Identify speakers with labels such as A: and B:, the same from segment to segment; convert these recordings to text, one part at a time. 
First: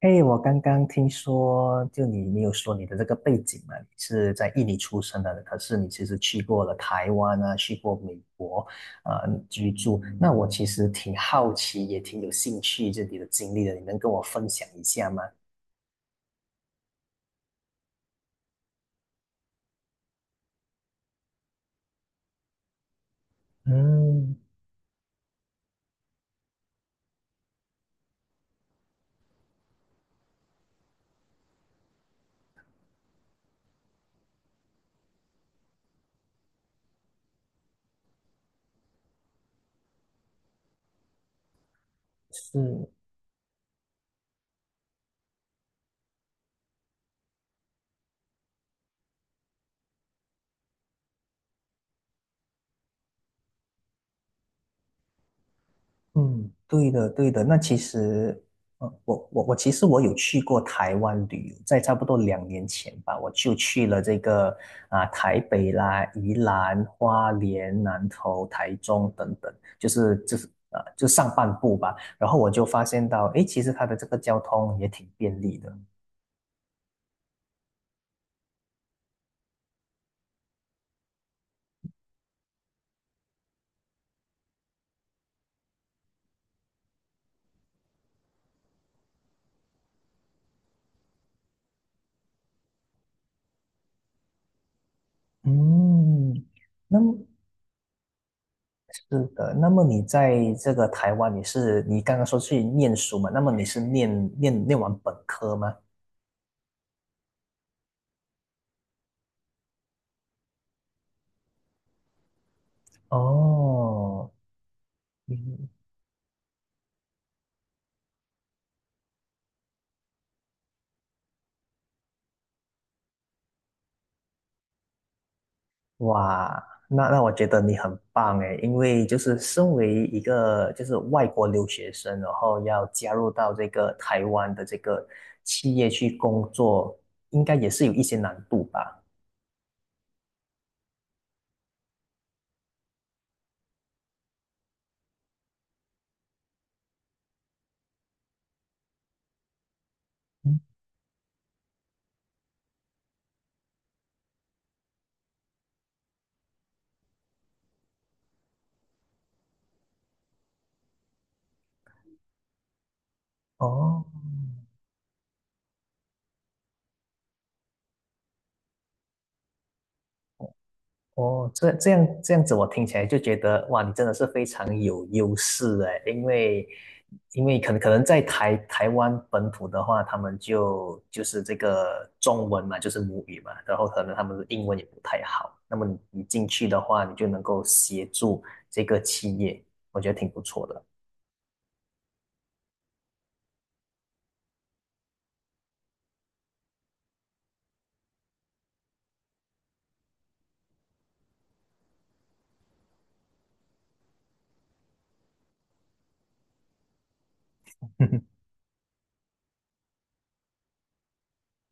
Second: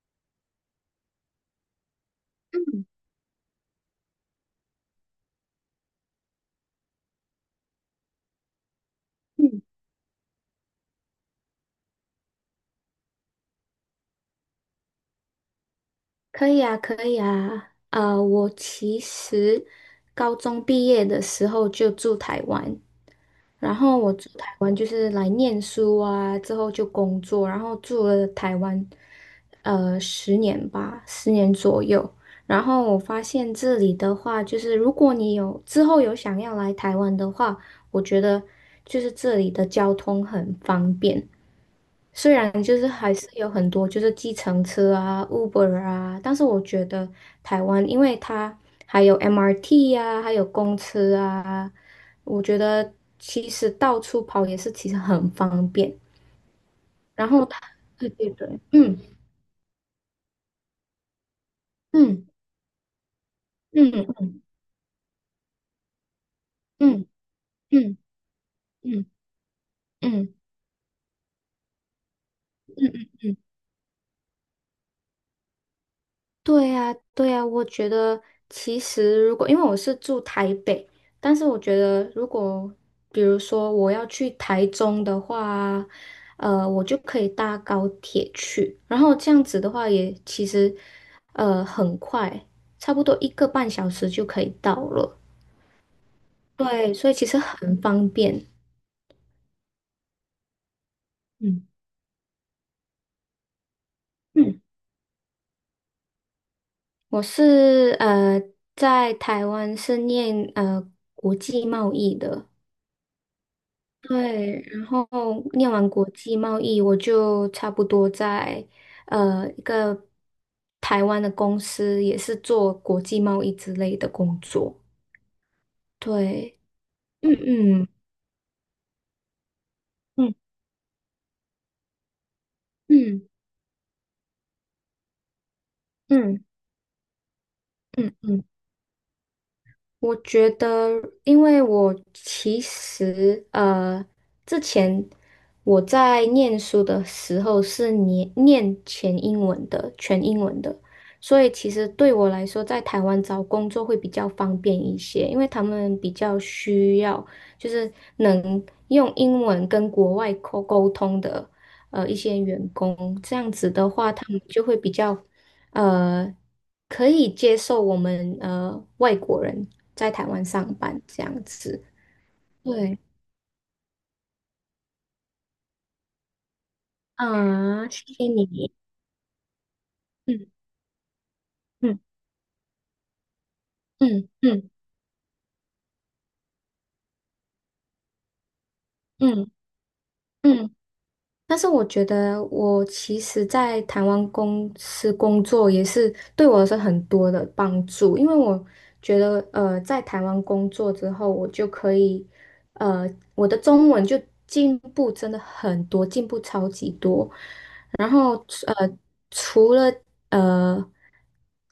A: 哎，我刚刚听说，就你有说
B: 嗯
A: 你的这个背景嘛，你是在印尼出生的，可是你其实去过了台湾啊，去过美国，
B: 嗯，
A: 居住。那我其实挺好奇，也挺有兴趣这里的经历的，你能跟我分享一下吗？
B: 可以啊，可以啊。我其实高中毕业的时候就住台湾，然后我住
A: 嗯，
B: 台湾就是来念书啊，之后就工作，然后住了台湾十年吧，十年左右。然后我发现这里的话，就是如果你有之后有想要来台湾的话，我觉得就是这里的交通很方便。虽然就是
A: 是，
B: 还是有很多就是计程车啊、Uber 啊，但是我觉得台湾，因为它还有 MRT 啊，还有公车啊，我觉得其实到处跑也是其实很方便。
A: 嗯，对的，
B: 然
A: 对的。
B: 后
A: 那
B: 它，
A: 其
B: 对对
A: 实，
B: 对，
A: 我有去过台湾旅游，在差不多
B: 嗯
A: 两年前吧，我就去了这
B: 嗯
A: 个啊、台北啦、宜兰、
B: 嗯
A: 花莲、
B: 嗯
A: 南投、台
B: 嗯
A: 中等等，就
B: 嗯
A: 是
B: 嗯
A: 就是啊、就上半部吧。然后我就发现
B: 嗯
A: 到，诶，其实它的这个交通也挺便利的。
B: 对呀，对呀，我觉得其实如果因为我是住台北，但是我觉得如果比如说我要去台中的话，我就可以搭高铁去，然后这样子的话也其实很快，差不多一个半小时就可以到了。
A: 嗯，
B: 对，
A: 那
B: 所以
A: 么
B: 其实很方便。
A: 是的。那么你在这个台湾，你
B: 嗯，
A: 是你刚刚说去念书嘛？那么你是念
B: 嗯，
A: 念念完本科吗？
B: 我是在台湾是念国际贸易的。
A: 哦，
B: 对，然后念
A: 嗯。
B: 完国际贸易，我就差不多在一个台湾的公司，也是做国际贸易之类的工作。对，
A: 哇，那那我
B: 嗯
A: 觉得你
B: 嗯
A: 很棒诶，因为就是身为一
B: 嗯
A: 个就是外国留学生，然后要加
B: 嗯
A: 入到这个台湾的这个企业去
B: 嗯
A: 工作，应该也是有一
B: 嗯
A: 些
B: 嗯。
A: 难
B: 嗯
A: 度吧？
B: 我觉得，因为我其实之前我在念书的时候是念全英文的，全英
A: 嗯。
B: 文的，所以其实对我来说，在台湾找工作会比较方便一些，因为他们比较需要就是能用英文跟国外沟通的一些员工，这样子的
A: 哦，
B: 话，他们就会比较。呃，可以接受我们外国人在台湾上班这样子。
A: 这样子，我听起
B: 对，
A: 来就觉得哇，你真的是非常有优势哎，因为因为可能可
B: 啊，
A: 能
B: 谢
A: 在
B: 谢
A: 台
B: 你。
A: 台湾本土的话，他们
B: 嗯
A: 就是这
B: 嗯
A: 个中文嘛，就是母语嘛，然后可能他
B: 嗯
A: 们的英
B: 嗯
A: 文也不太好，那么你进去的话，你就能够协助这个企
B: 嗯
A: 业，我觉得挺不
B: 嗯。
A: 错
B: 嗯
A: 的。
B: 但是我觉得，我其实在台湾公司工作也是对我是很多的帮助，因为我觉得，在台湾工作之后，我就可以，呃，我的中文就进步真的很多，进步超级多。然后，呃，除了呃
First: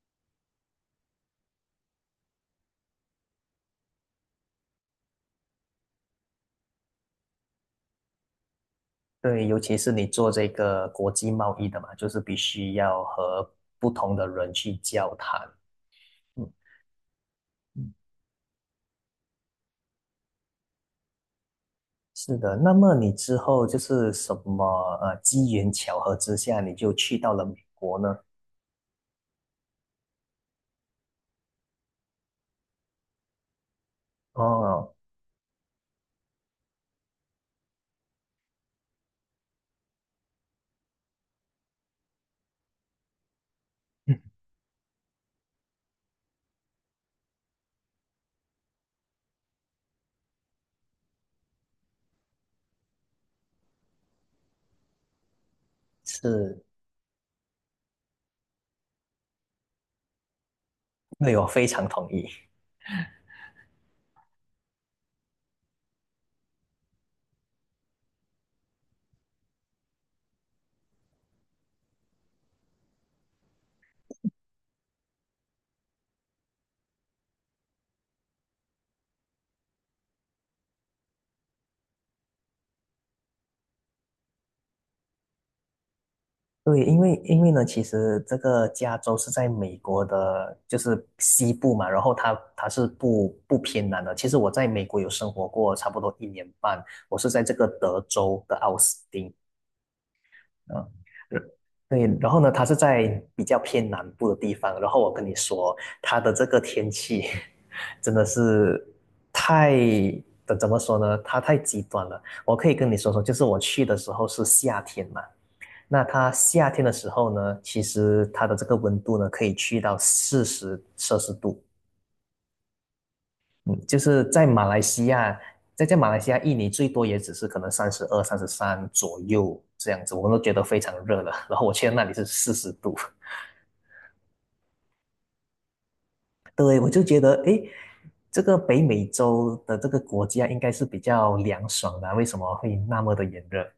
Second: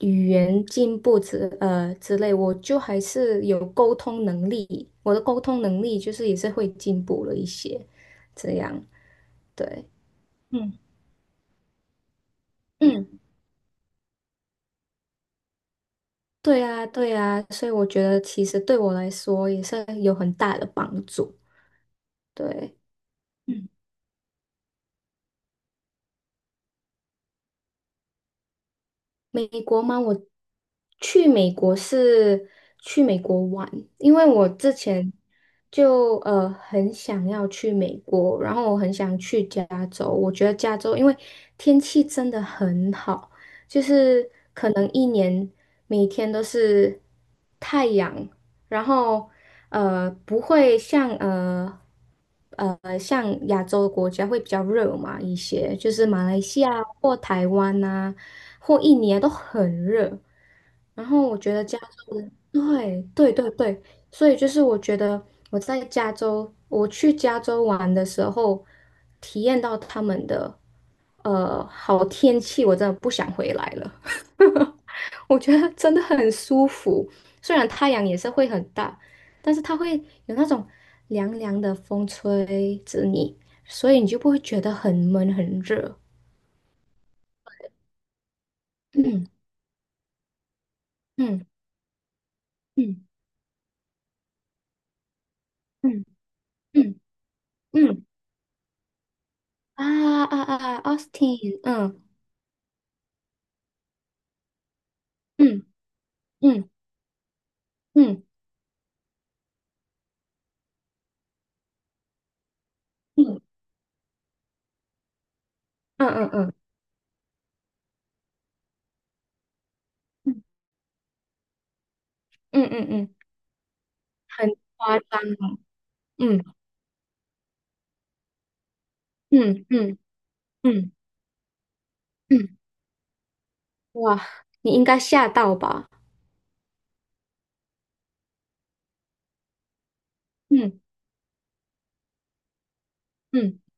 B: 语言进步之类，我就还是有沟通能力，我的沟通能力就是也是会进步了一些，这样。
A: 对，尤其
B: 对。
A: 是你做这
B: 嗯
A: 个国际贸易的嘛，就是必须要
B: 嗯，
A: 和不同的人去交谈。嗯。
B: 对啊，对啊，所以我觉得其实对我来说也是有很大的帮助。
A: 是的，那
B: 对，
A: 么你之后
B: 嗯。
A: 就是什么机缘巧合之下，你就去到了美国呢？
B: 美国吗？我去美国是去美国玩，因为我之
A: 哦，
B: 前就很想要去美国，然后我很想去加州。我觉得加州因为天气真的很好，就
A: 嗯。
B: 是可能一年每天都是太阳，然后不会像。像亚洲国家会比较热嘛，一些就 是马来西
A: 是，
B: 亚或台湾呐、或一年都很热。然后
A: 对，
B: 我
A: 我
B: 觉得
A: 非
B: 加
A: 常同
B: 州
A: 意。
B: 的对对对对，所以就是我觉得我在加州，我去加州玩的时候，体验到他们的好天气，我真的不想回来了。我觉得真的很舒服，虽然太阳也是会很大，但是它会有那种凉凉的风吹着你，所以你就不会觉得很闷很热。
A: 对，因为因为呢，其实这个加州
B: 嗯
A: 是在美国的，就是
B: 嗯
A: 西部嘛，然后它是
B: 嗯
A: 不偏南的。其实我在美国有生活过差不
B: 嗯
A: 多一年半，
B: 嗯
A: 我是在这个德
B: 嗯。
A: 州的奥斯汀，
B: 啊啊啊啊
A: 啊，
B: ，Austin,
A: 对，然后呢，它是在比较偏南部的地方。然后我跟你
B: 嗯
A: 说，它的这个
B: 嗯
A: 天气真
B: 嗯
A: 的是太，怎么说呢？它太极端了。我可以跟你说说，就
B: 嗯
A: 是我去的时候是夏天嘛，那
B: 嗯
A: 它
B: 嗯嗯
A: 夏天的时候呢，其实它的这个温度呢，可以去到40摄氏度。
B: 嗯嗯嗯，
A: 嗯，就是在
B: 很
A: 马来
B: 夸
A: 西
B: 张
A: 亚，
B: 哦，
A: 在马来西亚，
B: 嗯
A: 印尼最多也只是可能32、33左右
B: 嗯
A: 这
B: 嗯
A: 样子，我们都觉得非
B: 嗯
A: 常热了。然后我去到那里是四
B: 嗯，
A: 十度，
B: 哇，你应该吓到吧？
A: 对，我就觉得，诶，这个北美洲的这个国家应该
B: 嗯
A: 是比较凉爽的啊，为什么会那么的炎
B: 嗯，
A: 热？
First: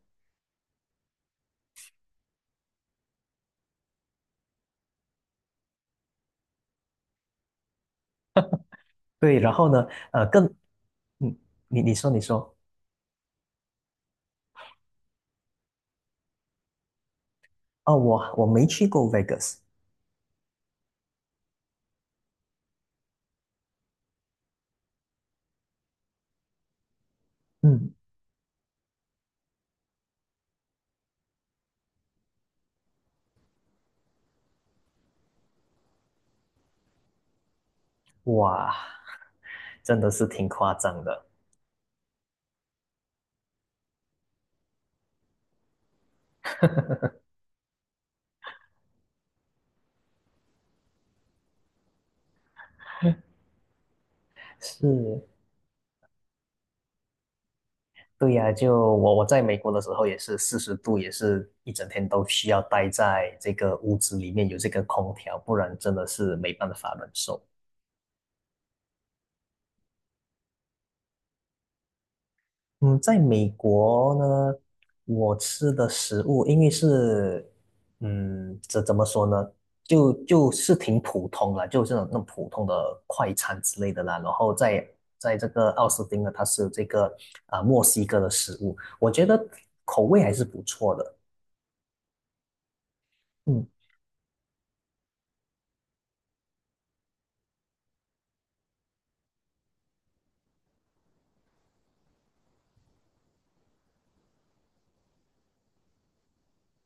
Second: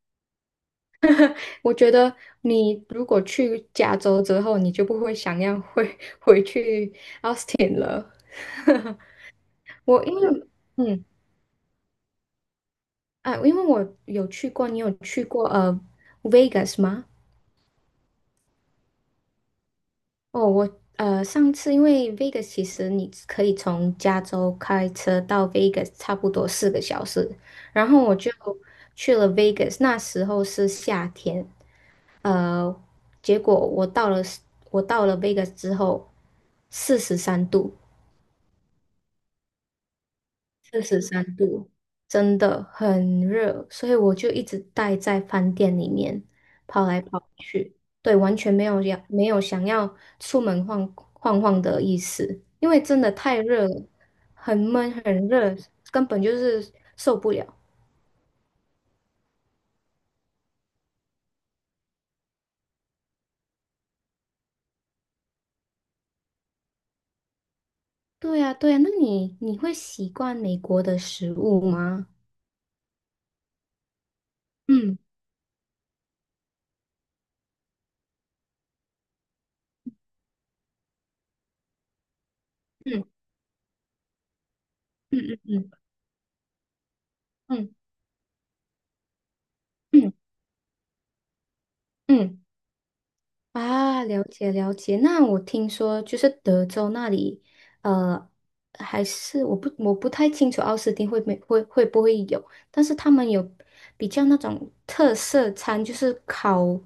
B: 我觉得你如果去加州之后，你就不会想要回去 Austin 了。
A: 对，然后呢，
B: 我因
A: 呃，更，
B: 为嗯
A: 嗯，你说你说，
B: 啊，因为我有去过，你有去过Vegas 吗？
A: 哦，我没去过 Vegas，
B: 哦，我上次因为 Vegas 其实你可以从加州开车到 Vegas 差不多4个小时，然
A: 嗯，
B: 后我就去了 Vegas,那时候是夏天，呃，结果我到了 Vegas 之后，43度，
A: 哇，真的是挺夸
B: 四十
A: 张
B: 三
A: 的。
B: 度，真的很热，所以我就一直待在饭店里面，跑来跑去，对，完全没有要没有想要出门晃晃晃的意思，因为真的太热了，很闷
A: 是，
B: 很热，根本就是受不了。
A: 对呀，就我在美国的时候也是四十度，也是一整天都需要待在这个屋子里面有这个空调，不然真的是没办法忍受。
B: 对呀，对呀，那你会习惯美国的食物吗？
A: 嗯，在美国呢，
B: 嗯
A: 我吃的食物因为是，嗯，这怎么说呢？就就是挺普通啦，就是那种普通的
B: 嗯
A: 快餐之类的啦。然后在
B: 嗯
A: 在这个
B: 嗯
A: 奥斯汀呢，它是这个
B: 嗯
A: 啊、
B: 嗯
A: 墨西哥的食物，我觉得口
B: 嗯嗯。
A: 味还是不错的。
B: 嗯
A: 嗯。
B: 了解了解。那我听说就是德州那里，呃，还是我不太清楚奥斯汀会没会会不会有，但是他们有比较那种特色餐，就是烤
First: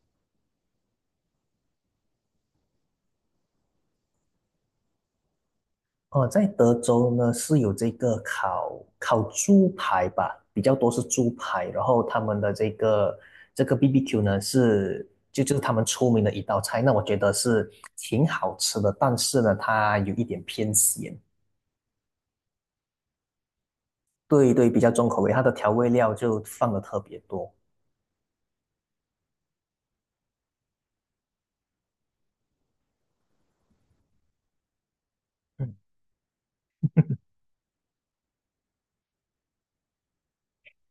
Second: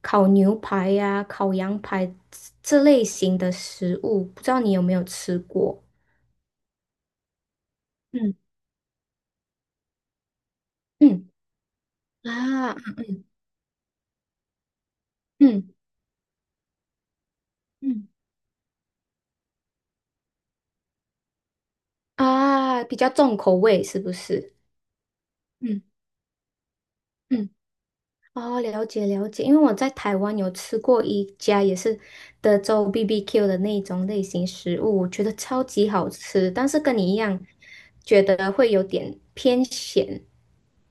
B: 烤牛排呀、烤羊排这类型的食物，不知道你有没有吃过？
A: 哦，在德州呢是有这个
B: 嗯
A: 烤猪排吧，比较多是
B: 嗯
A: 猪排，然后他们的这
B: 啊
A: 个这个 BBQ 呢是就是他
B: 嗯
A: 们出名的一道菜，那我觉得是
B: 嗯
A: 挺好吃的，但是呢它有一点偏咸，
B: 比较重口味是不
A: 对
B: 是？
A: 对，比较重口味，它的调
B: 嗯。
A: 味料就放的特别
B: 嗯。
A: 多。
B: 哦，了解了解，因为我在台湾有吃过一家也是德州 BBQ 的那种类型食物，我觉得超
A: 嗯。
B: 级好吃，但是跟你一样，觉得会有点偏咸，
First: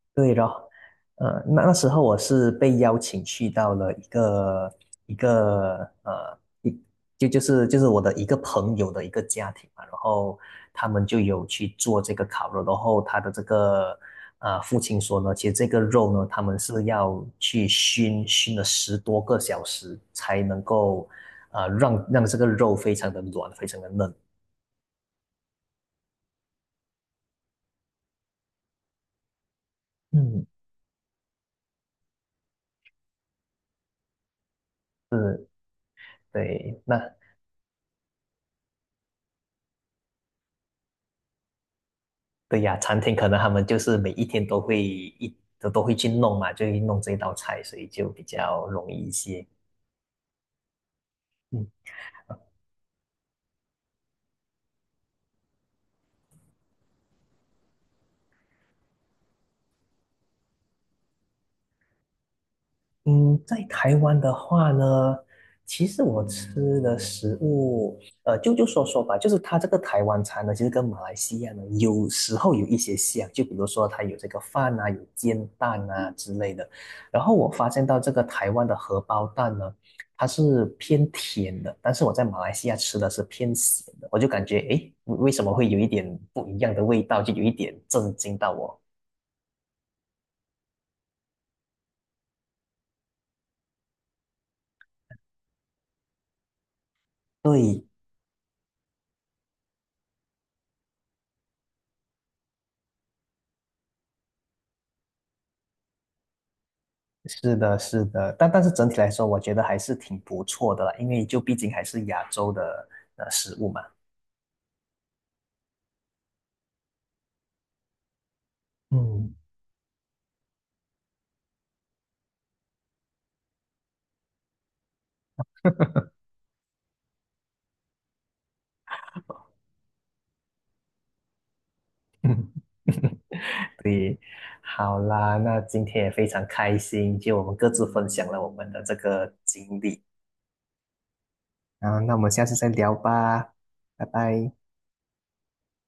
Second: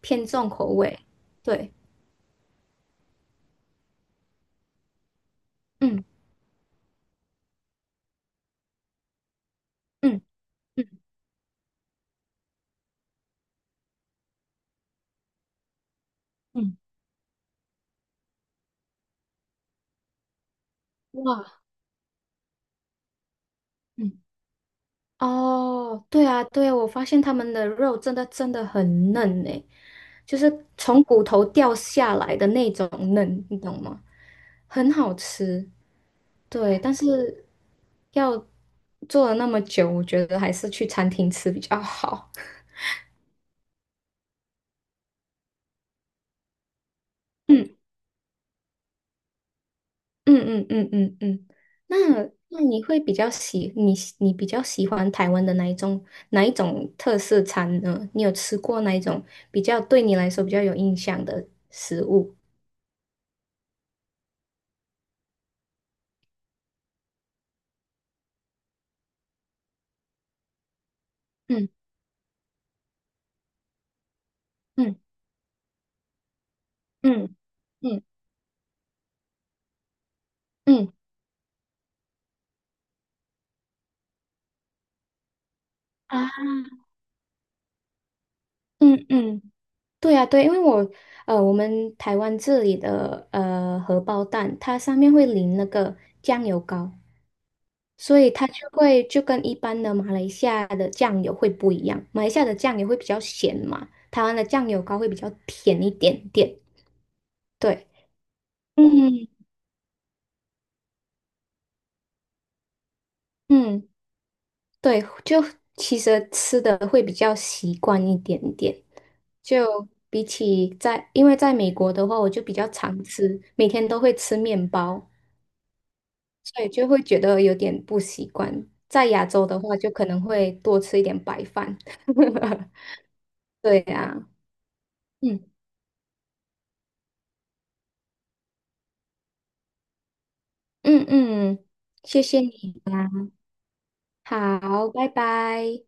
B: 偏
A: 对
B: 重口
A: 咯，
B: 味。
A: 那
B: 对，
A: 那时候我是被邀请去到了一个一个
B: 嗯
A: 呃一就是我的一个朋友的一个家庭嘛，然
B: 嗯
A: 后
B: 嗯
A: 他们就有去做这个烤肉，然后他的这个父亲说呢，其实这个肉呢，他们
B: 嗯，
A: 是要去熏了10多个小时才能够
B: 哇，
A: 让这个肉非常的软，非常的嫩。
B: 嗯，哦，对啊对啊，我发现他们的肉真的真的很嫩诶，就
A: 嗯，
B: 是从骨头掉下来的那种嫩，你懂吗？很好
A: 是
B: 吃。对，
A: 对，
B: 但
A: 那
B: 是要做了那么久，我觉得还是去餐厅吃比较好。
A: 对呀，餐厅可能他们就是每一天都会一都会去弄嘛，就会弄这道菜，
B: 嗯
A: 所以就比较容易一些。
B: 嗯嗯嗯嗯嗯。
A: 嗯。
B: 那那你比较喜欢台湾的哪一种特色餐呢？你有吃过哪一种对你来说比较有印象的食物？
A: 嗯，在台湾的话呢，其实我吃的食物，就就说说吧，就是它这个台湾餐呢，其实跟马来西亚呢
B: 嗯
A: 有时候有一些像，就比如说它有这个饭啊，有
B: 嗯
A: 煎蛋啊之类的。然后
B: 嗯
A: 我发现到
B: 嗯
A: 这个台湾的荷包蛋呢，它是
B: 嗯
A: 偏甜的，但是我在马来西亚吃的是偏咸的，我就感觉诶，为什么会有一点
B: 啊
A: 不一样的味道，就有一点震惊到我。
B: 嗯嗯，对啊对，因为我我们台湾这里的荷包蛋，它上面会淋那个酱油膏。
A: 对，
B: 所以它就会就跟一般的马来西亚的酱油会不一样，马来西亚的酱油会比较咸嘛，台湾的酱油膏会比较甜一点点。
A: 是的，
B: 对，
A: 是的，但是整体来说，
B: 嗯
A: 我觉得还是挺不错的啦，因为就毕竟还是亚洲的食物嘛。
B: 嗯，对，就其实吃的会比较习惯一点点，
A: 嗯。
B: 就比起在，因为在美国的话，我就比较常吃，每天都会吃面包，所以就会觉得有点不习惯。在亚洲的话，就可能会多吃一点白饭。对 呀、
A: 对，
B: 啊
A: 好啦，
B: 嗯。
A: 那今天也非常开心，就我们各自分享了我们的这个经历
B: 嗯嗯，
A: 啊，那我
B: 谢
A: 们
B: 谢
A: 下次再
B: 你，
A: 聊吧，拜拜。
B: 好，拜拜。